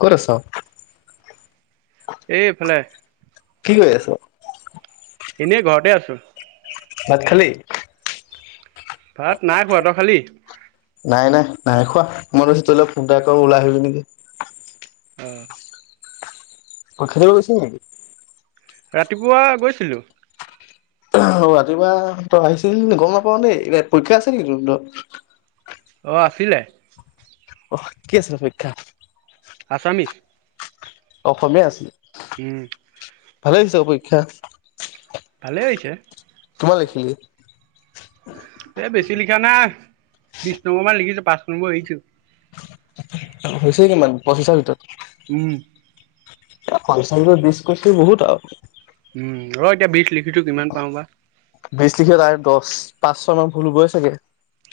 ক'ত আছ? এ এফালে। কি কৰি আছ? এনে ঘৰতে আছো। ভাত খালি? ভাত নাই খোৱা। তই খালি? নাই নাই নাই খোৱা। মই লৈছোঁ তোলে ফোন এটা কৰো, ওলাই আহিবি নেকি। অ'। পৰীক্ষা দিব গৈছিলি নেকি? ৰাতিপুৱা গৈছিলো। অ', ৰাতিপুৱা তই আহিছিলি নি? গম নাপাওঁ দেই। পৰীক্ষা আছে নেকি তহতঁৰ? অ', আছিলে। অ', কি আছিল পৰীক্ষা? আছামিছ। অসমীয়া আছিলে। উম। [unintelligible] পৰীক্ষা। ভালে হৈছে। কিমান লিখিলি? এ বেছি লিখা নাই। বিছ নম্বৰ মান লিখিছো, পাঁচ নম্বৰ এৰিছো। হৈছে কিমান, পঁচিছৰ ভিতৰত? উম। এ [unintelligible] বিছ কৰিছ বহুত আৰু। উম, ৰ' এতিয়া বিছ লিখিছো কিমান পাওঁ বা। বিছ লিখিলে তাৰে দচ, পাঁচ ছয়মান ভুল হ'বই চাগে।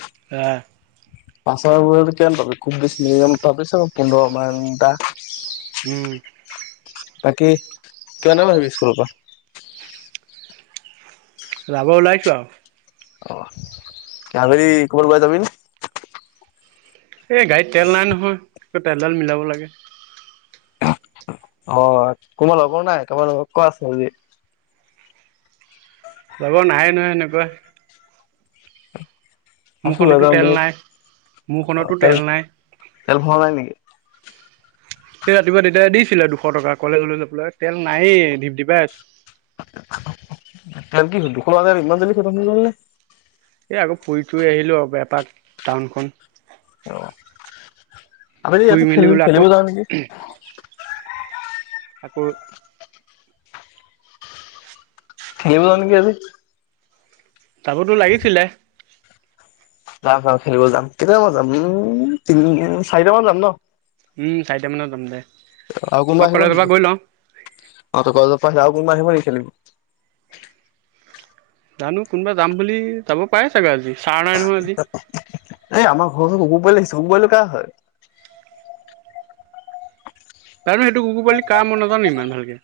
[unintelligible] পাছৰ [unintelligible] কিমান পাবি? খুব বেছি [unintelligible] পোন্ধৰ মান টা। উম। বাকী কিমান টাইমত আহিবি স্কুলৰ পৰা? যাব ওলাইছো আৰু। অ', আবেলি কৰবাত ওলাই যাবিনে? এ, গাৰীত তেল নাই নহয়। তেলদাল মিলাব লাগে। অ, কোনোবা লগৰ নাই, কাৰোবাৰ লগক ক' আছে যদি। লগৰ নাইয়ে নহয় এনেকুৱা। আছো মোৰখনতো [unintelligible] যাম তেল বুলি। নাই অ', মোৰখনতো তেল নাই। তেল-তেল ভৰোৱা নাই নেকি? এই ৰাতিপুৱা দেউতায়ে দিছিলে দুশ টকা কলেজলৈ যাবলৈ। তেল নায়েই ঢিপঢিপাই আছোঁ। তেল কি হল, দুশ টকা তেল ইমান জলদি খটম হৈ গ'ল নে? এই আকৌ ফুৰি-চুৰি আহিলোঁ আৰু এপাক টাউনখন। অ', আবেলি ফুৰি ইয়াতে মেলি খেল, বোলো আকৌ খেলিব যাওঁ নেকি। আকৌ খেলিব যাওঁ নেকি আজি। যাবতো লাগিছিলে। যাম যাম, খেলিব যাম। কেইটামান যাম উম, তিন-চাৰিটামান যাম ন? উম, চাৰিটা মানত যাম দে। আৰু কোনোবা মই আহিব কলেজৰ পৰা নেকি? গৈ লওঁ অ', তই কলেজৰ পৰা আহি ল'। কোনোবা আহিব নেকি খেলিব? জানো কোনোবা যাম বুলি যাব পাৰে চাগৈ আজি। চাৰ নাই নহয় আজি। এই আমাৰ কুকুৰ পোৱালি দেখিছোঁ, কুকুৰ পোৱালিটো কৰ হয়? [unintelligible] কুকুৰ পোৱালিটো কাৰ মই নাজানো ইমান ভালকে।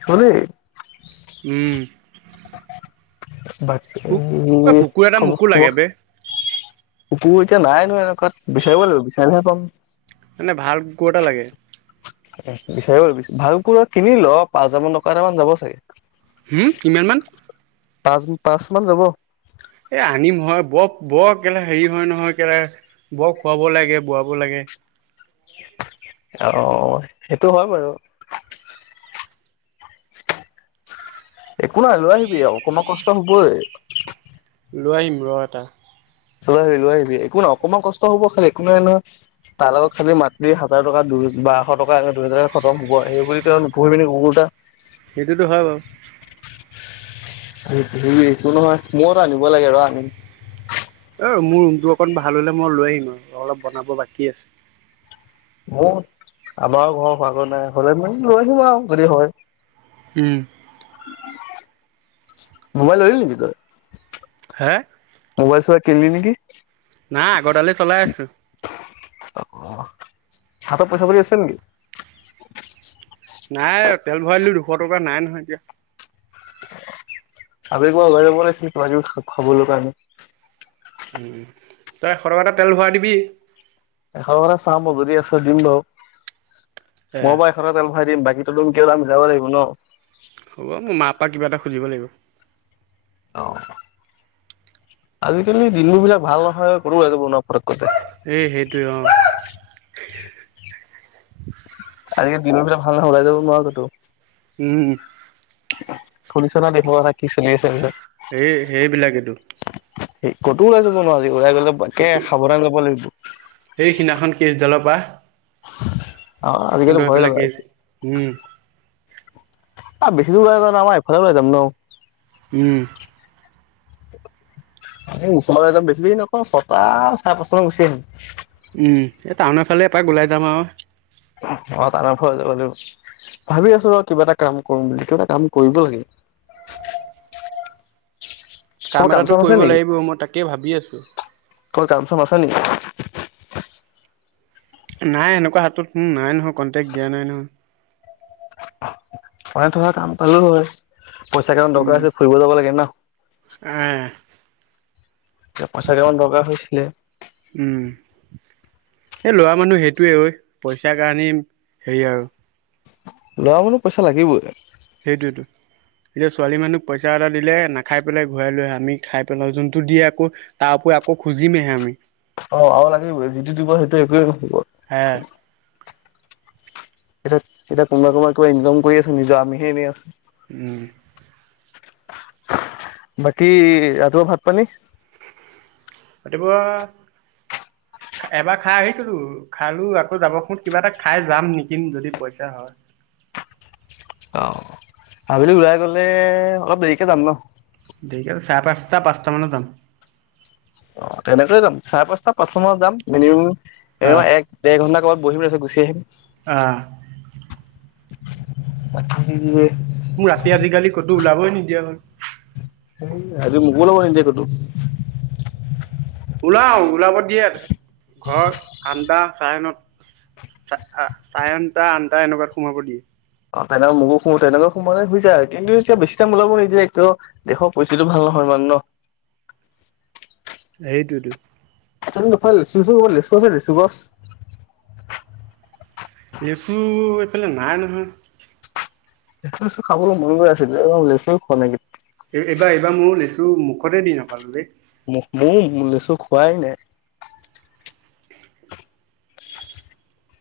আকৌ দেই। উম। [inaudible] বাকী, কুক অ কুকুৰ এটা মোকো লাগে খবৰ-খবৰ বে [unintelligible] এতিয়া নাই নো এনেকুৱাত বিচাৰিব লাগিব বিচাৰিলেহে পাম। মানে ভাল কুকুৰ এটা লাগে। বিচাৰি ব লাগিব ভাল কুকুৰ কিনি ল পাঁচ হাজাৰ মান টকা এটা মান যাব চাগে। হম কিমান মান। পাঁচ পাঁচ মান যাব। এ আনিম হয় বৰ বৰ কেলে হেৰি হয় নহয় কেলে বৰ খুৱাব লাগে বোৱাব লাগে। অহ সেইটো হয় বাৰু। একো নাই লৈ আহিবি আৰু অকণমান কষ্ট। চব হ'বই লৈ আহিম ৰ এটা। লৈ আহিবি লৈ আহিবি একো নহ অকণমান কষ্ট হ'ব খালি একো নাই নহয় তাৰ লগত খালি মাততি হাজাৰ টকা দু বাৰশ টকা দুইহাজাৰ। একমুব সেই বুলি তেই নুখুৱাবি নহয় কুকুৰটা। সেইটোতো হয় বাৰু। একো নহয় মইও এটা আনিব লাগে ৰ আনিম। অহ মোৰ ৰুমটো অকণ ভাল হ'লে মই লৈ আহিম অলপ বনাব বাকী আছে। মোৰ আমাৰো ঘৰ মানুহ নাই হলে মই লৈ আহিম আৰু যদি হয়। উম। মোবাইল ললি নেকি তই। হে। মোবাইল চোবাইল কিনিলি নেকি। নাই আগৰদালে চলাই আছো। অহ হাতৰ পইচা পাতি আছে নেকি। নাই তেল ভৰাইিলো দুশ টকা নাই নহয় এতিয়া। আবি কিবা বনাইছিল কিবাকিবি খাবলৈ কাৰণে। উম তই সৰক এটা তেল ভৰাই দিবি। এশ টকা চাম বাৰু যদি আছে দিম বাৰু। এ মই বাৰু এশ তেল। ভৰাই দিম বাকীতো তুমি মিলাব লাগিব ন। তাক কিবা এটা খুজিব লাগিব। অহ আজিকালি দিনবোৰ বিলাক ভাল নহয় সৰু হৈ যায় নাহ পতককে। এই সেইটোৱে অহ। আজিকালি দিনৰ বিলাক। ভাল হ'ব ওলাই যাব পাৰা কিন্তু। উম। খুনিছ নে দেশৰ কথা কি চলি আছে এইবিলাক। সেই সেইবিলাকেইটো। সেই, কতো ওলাই যাব নোৱাৰি। ওলাই গ'লে, তাকে কতো সাৱধান ল'ব লাগিব। সেই সিদিনাখন কেচডালৰ পৰা [inaudible] অহ', আজিকালি তহঁতৰ ভয়েই সেইফালে লগা হৈ কেচ হৈছে। উম অহ, বেছি দূৰ ওলাই নাযাওঁ নহয় আমাৰ ইফালে যাম ন'। উম। এই তাতে যাম, বেছি দেৰি নকৰোঁ ছটা চাৰে পাঁচটা মানত গুচি আহিম। উম, এ টাউনৰ ফালে এপাক ওলাই যাম আৰু। অ' টাউনৰ ফালে যাব লাগিব। ভাবি আছো ৰ' কিবা এটা কাম কৰিম বুলি, কিবা এটা কাম কৰিব লাগে। কাম তোমাৰ এটাটো চাম আছে কৰিব নেকি? লাগিব, মই তাকেই ভাবি আছোঁ। কাম চাম আছে নেকি? নাই এনেকুৱা হাতত নাই নহয়, কন্টেক্ট দিয়া নাই নহয়। মনে থকা কাম পালো হয়। পইচা কেইটামান দৰকাৰ উম হৈছে, ফুৰিব যাব লাগে ন'। আহ এ' পইচা কেইটামান দৰকাৰ হৈছিলে। উম এই ল'ৰা মানুহ সেইটোৱে ঐ, পইচাৰ কাৰণে হেৰি হয় আৰু। লৰা মানো পইচা লাগিবই। সেইটোযৱেতো, এতিয়া ছোৱালী মানুক পইচা এটা দিলে নাখাই পেলাই ঘূৰাই লৈ আহে, আমি খাই পেলাও, যোনটো দিয়ে আকৌ তাৰ উপৰি আকৌ খুজিমহে আমি। অ' আৰু লাগিবই যিটো দিব সেইটো একোৱেই হে নহব। এতিয়া-এতিয়া কোনোবা কোনোবা কিবা ইনকাম কৰি আছে নিজৰ, আমিহে এনেই আছো। উম। বাকী, ৰাতিপুৱা ভাত-পানী? ৰাতিপুৱা এবাৰ খাই আহিছিলো, খালো আকৌ যাবৰ সময়ত কিবা এটা খাই যাম নেকি যদি পইচা হয়। অ' আবেলি ওলাই গলে অলপ দেৰিকে যাম ন'? দেৰিকে চাৰে-পাঁচটা পাঁচটা মানত যাম। অ' তেনেকৈয়ে যাম, চাৰে-পাঁচটা পাঁচটা মানত যাম মিনিমাম। এনেও আহ এক-ডেৰ ঘণ্টা ক'বাত বহিম, তাৰ পিছত গুচি আহিম। আহ'। বাকী, মোৰ ৰাতি আজিকালি ক'তো ওলাবই নিদিয়া হ'ল। আজি মোকো ওলাব নিদিয়ে ক'তো। ওলাও ওলাব দিয়ে, ঘৰ আন্দা চাৰে নতা চাই আনটা আনটা এনেকুৱাত সোমাব দিয়ে। অ' তেনেকা মোকো সোমো তেনেকা সোমালে হৈ যায় আৰু কিন্তু এতিয়া বেছি টাইম ওলাব নিদিয়ে কিয় দেশৰ পৰিস্থিতিটো ভাল নহয় মানে ন। সেইটোৱেইটো। [unintelligible] লেচু আছে লেচু গছ। লেচু, এইফালে নাই নহয়। লেচু-চেচু খাবলৈ মন গৈ আছে এতিয়া। [unintelligible] লেচুৱে খোৱা নাই। এ এইবাৰ এইবাৰ মই লেচু মুখতে দি নাপালো দেই। মোৰ ম মোৰ লৈছ খোৱাই নাই।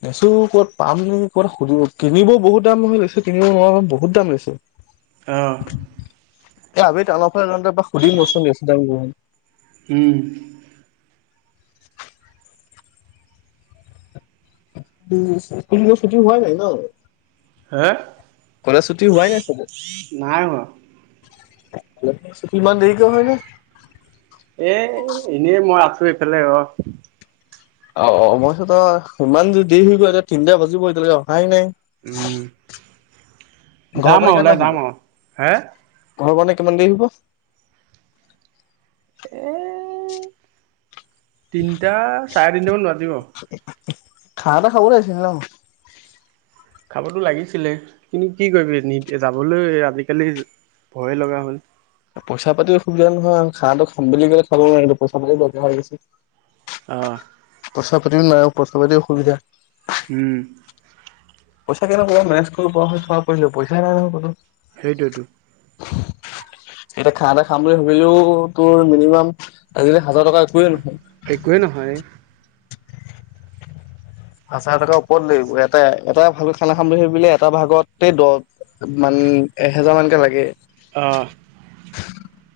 লেচু ক'ত পাম নি ক'বাত সুদিব কিনিবও বহুত দাম নহয় কিনিব নোৱাৰো বহুত দাম লৈছে। অঁ। এ আমি টাউনৰ ফালে [unintelligible] সুধি [unintelligible] উম। উম স্কুল চুটি হোৱাই নাই ন? হা? কলেজ ছুটি হোৱাই নাই চাগে? হোৱা। ইমান দেৰিকে হয়নে? এ এনেই মই আছো এইফালে ৰ অ', অ', মইছত ইমান দেৰি হৈ গ'ল এতিয়া তিনিটা বাজিব এতিয়ালৈকে অহাই নাই। উম, ঘৰৰ যাম আৰু ওলাই যাম আৰু হা? ঘৰৱানে কিমান দেৰি হ'ব? এ তিনিটা, চাৰে তিনটাামান বাজিব। খানা এটা খাব লাগিছিল ন। খাবতো লাগিছিলে। কিন্তু কি কৰিবি নি যাবলৈ আজিকালি ভয়ে লগা হ'ল। পইচা পাতিও অসুবিধা নহয় আৰু খাঁহটো খাম বুলি ক'লে খাব নোৱি পইচা পাতিও দৰকাৰ হৈ অ। গৈছে। পইচা পাতিও নাই। প্ইচা পাতি অসুবিধা। উম। পইচা কেনেকুৱা মেনেজ কৰিব পৰা হলে পইচাই নাই নহয় হাতত। সেইটোৱেতো। এতিয়া খাহ এটা খাম বুলি ভাবিলেও তোৰ মিনিমাম আজিলৈ হাজাৰ টকা একোৱে নহয়। একোৱেই নহয়। হাজাৰ টকাৰ ওপৰত লাগিব, এটাই এটা ভাল খানা খাম বুলি ভাবিলে এটা ভাগতে দহ মান এহেজাৰ মানকে লাগে। অ,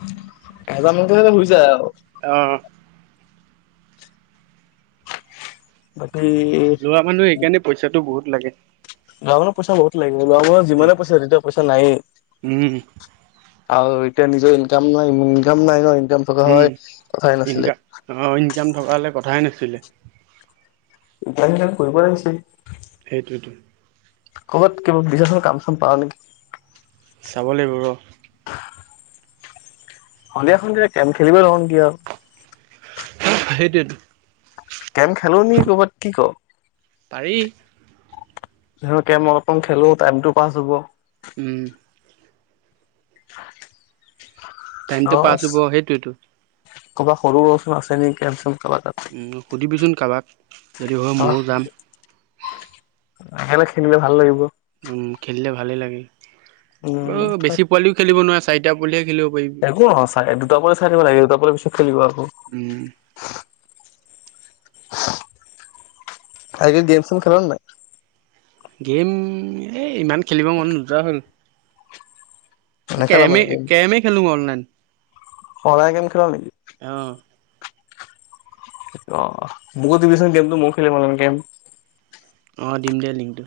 এহেজাৰ মানতে [unintelligible] যায় আৰু। অহ। [inaudible] লোৱা মানুহ সেইকাৰণে পইচাটো বহুত। লাগে। গাঁৱৰ মানুহ পইচা বহুত লাগ লোৱা মানুহক যিমানে পইছা নিদিয়ক পইচা নাইয়ে উম। আৰু এতিয়া নিজৰ ইনকাম নাই ইনকাম নাই ন। একজাম থকা হয় কথাই নাছিলে। একজাম থকা হলে কথাই নাছিলে। উপায় নাই কৰিব আহিছে ই সেইটোৱেতো। ক'বাত কিবা বিছা চোন কাম চাম পাওঁ নেকি চাব লাগিব ৰ সন্ধিয়া সন্ধিয়া কেম খেলিবই [unintelligible] সেইটোৱে টো গেম খেলোঁ নেকি ক'বাত কি কও পাৰি যেনো গেম অলপমান খেলো টাইমটো পাছ হব উম টাইমটো পাছ হ'ব সেইটোৱে টো ক'বা সৰু [unintelligible] আছে নেকি [unintelligible] উম, সুধিবিচোন কাৰোবাক, যদি হয় অহ ময়ো যাম। একেলগে খেলিলে ভাল লাগিব। উম, খেলিলে ভালেই লাগে। উম আৰু বেছি পোৱালিও খেলিব নোৱাৰেছ [unintelligible] একো নহয়, চাই-দুটা পোৱালি চাই থাকিব লাগে, দুটা পোৱালি গুচ খেলিব আৰু উম। [inaudible] ভাইটিয়ে গেম-চেম খেলে নে নাই? গেম, এই ইমান খেলিব মন নোযোৱা হ'ল। নাই নেখেল মানে গেম কেৰেমে-কেৰেমে খেলো মই অনলাইন। [inaudible] অনলাইন গেম খেলা নেকি? অ', অ', মোকো দিবিচোন গেমটো ময়ো খেলিম অলপ গেম। অ', দিম দে লিংকটো।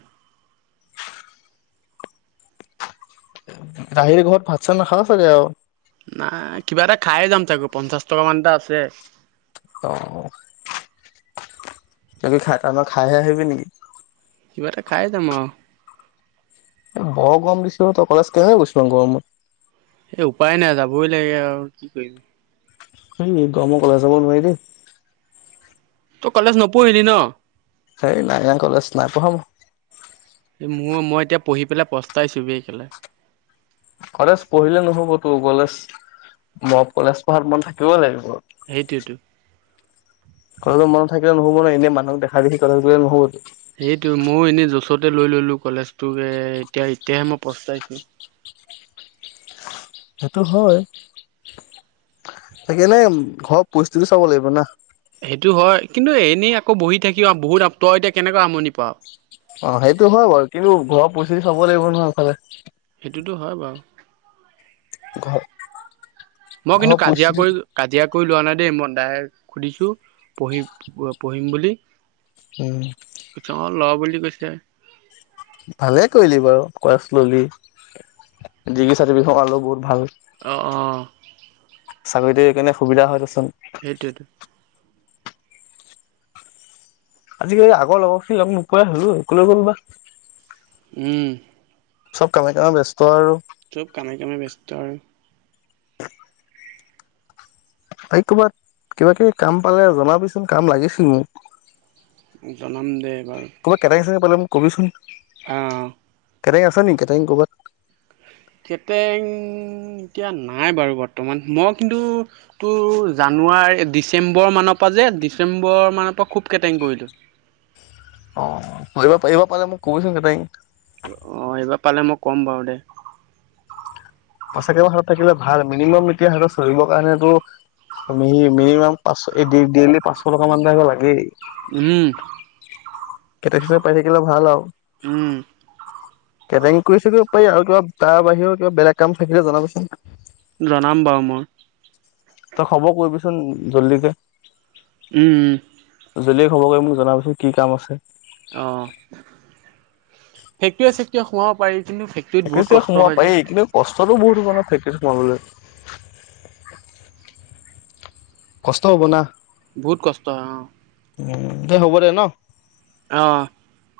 ৰাহিৰ ঘৰত ভাত চাত নাখালা চাগে আৰু। নাই কিবা এটা খায়ে যাম চাগে পঞ্চাশ টকা মান এটা আছে। অ'। [unintelligible] খায় এইবাৰ খায়হে আহিবি নেকি? কিবা এটা খায় যাম আও। বৰ গৰম দিছে অ', তই কলেজ কেনে গৈছ' গৰমত? এই উপায় নাই যাবই লাগে আৰু কি কৰিবি। এই গৰমত কলেজ যাব নোৱাৰি দেই। তই কলেজ নপঢ়িলি ন'? সেই নাই আ কলেজ নাই পঢ়া মই। মোৰ মই এতিয়া পঢ়ি পেলাই পস্তাইছো! ! ! ! ! ! ! ! ! ! কলেজ পঢ়িলে নহ'ব ও কলেজ মই কলেজ পঢ়াত মন থাকিব লাগিব। সেইটোৱেটো। কথাটো মন থাকিলে নহ'ব ন এনে মানুহক দেখা দেখি কলেজত গ'লে নহ'বটো। সেইটো ময়ো এনেই জচতে লৈ ল'লো কলেজটোক এতিয়া এতিয়াহে মই পস্তাইছো। সেইটো হয় তাকেনে ঘৰ পৰিস্থিতি চাব লাগিব না। সেইটো হয়। কিন্তু এনেই আকৌ বহি থাকি বহুত, তই এতিয়া কেনেকৈ আমনি পাৱ। অ', সেইটো হয় বাৰু, কিন্তু ঘৰৰ পৰিস্থিতি চাব লাগিব নহয় এইফালে। সেইটোটো হয় বাৰু। ঘ মই কিন্তু কাজিয়া কৰি, কাজিয়া কৈ লোৱা নাই দেই। মই দাইৰেক্ত সুধিছো পঢ়ি-পঢ়িম বুলি উম। কৈছে অ ল বুলি কৈছে। ভালে কৰিলি বাৰু কলেজ ললি, ডিগ্ৰী চাৰ্টিফিকেট অৱালো বহুত ভাল। অ অ। চাকৰিটো একেনে সুবিধা হয় দে চোন। সেইটোৱেটো। আজিকালি আগৰ লগখিনি লগ নোপোৱাই হ'ল ঐ ক'লে গ'ল বা। উম। চব কামে কামে ব্যস্ত আৰু। চব কামে কামে ব্যস্ত আৰু। ভাই ক'বাত কিবা কিবি কাম পালে জনাবিচোন কাম লাগিছিল মোক। জনাম দে কবাত কেনেকে চেনেকে পেলাম কবি চোন অহ কেটাইং আছে নেকি কেটাইং ক'ৰবাত কেটেং এতিয়া নাই বাৰু বৰ্তমান মই কিন্তু তোৰ জানুৱাৰী ডিচেম্বৰ মানৰ পৰা যে ডিচেম্বৰ মানৰ পৰা খুব কেটেং কৰিলো অ ধৰিব পাৰিব পালে মোক কবচোন কেটেঙ [unintelligible] অহ এইবাৰ পালে মই কম বাৰু দে পইচা কেইটা মান হাত থাকিলে ভাল মিনিমাম এতিয়া সিহত চৰিৰ কাৰণেতো মিনিমাম পাঁচশ এই ডে ডেলি পাঁচশ টকা মান এটা লাগেই উম কেটেং ছেটেন পাই থাকিলে ভাল আও উম কেটৰিং কৰি থাকিব পাৰি আৰু কিবা তাৰ বাহিৰেৰ কিবা বেলেগ কাম থাকিলে জনাবচোন জনাম বাৰু মই তই খব কৰিবিচোন জল্দিকে উম উম জল্দি খব কৰি মোক জনাবচোন কি কাম আছে অহ সেইটোৱে [unintelligible] এতিয়া সোমাব পাৰিছ [unintelligible] সোমাব পায়েই কিন্তু কষ্টতো বহুত [unintelligible] সোমাবলৈ কষ্ট হ'ব না বহুত কষ্ট হয়, অ'। দে, হ'ব দে ন? অ'।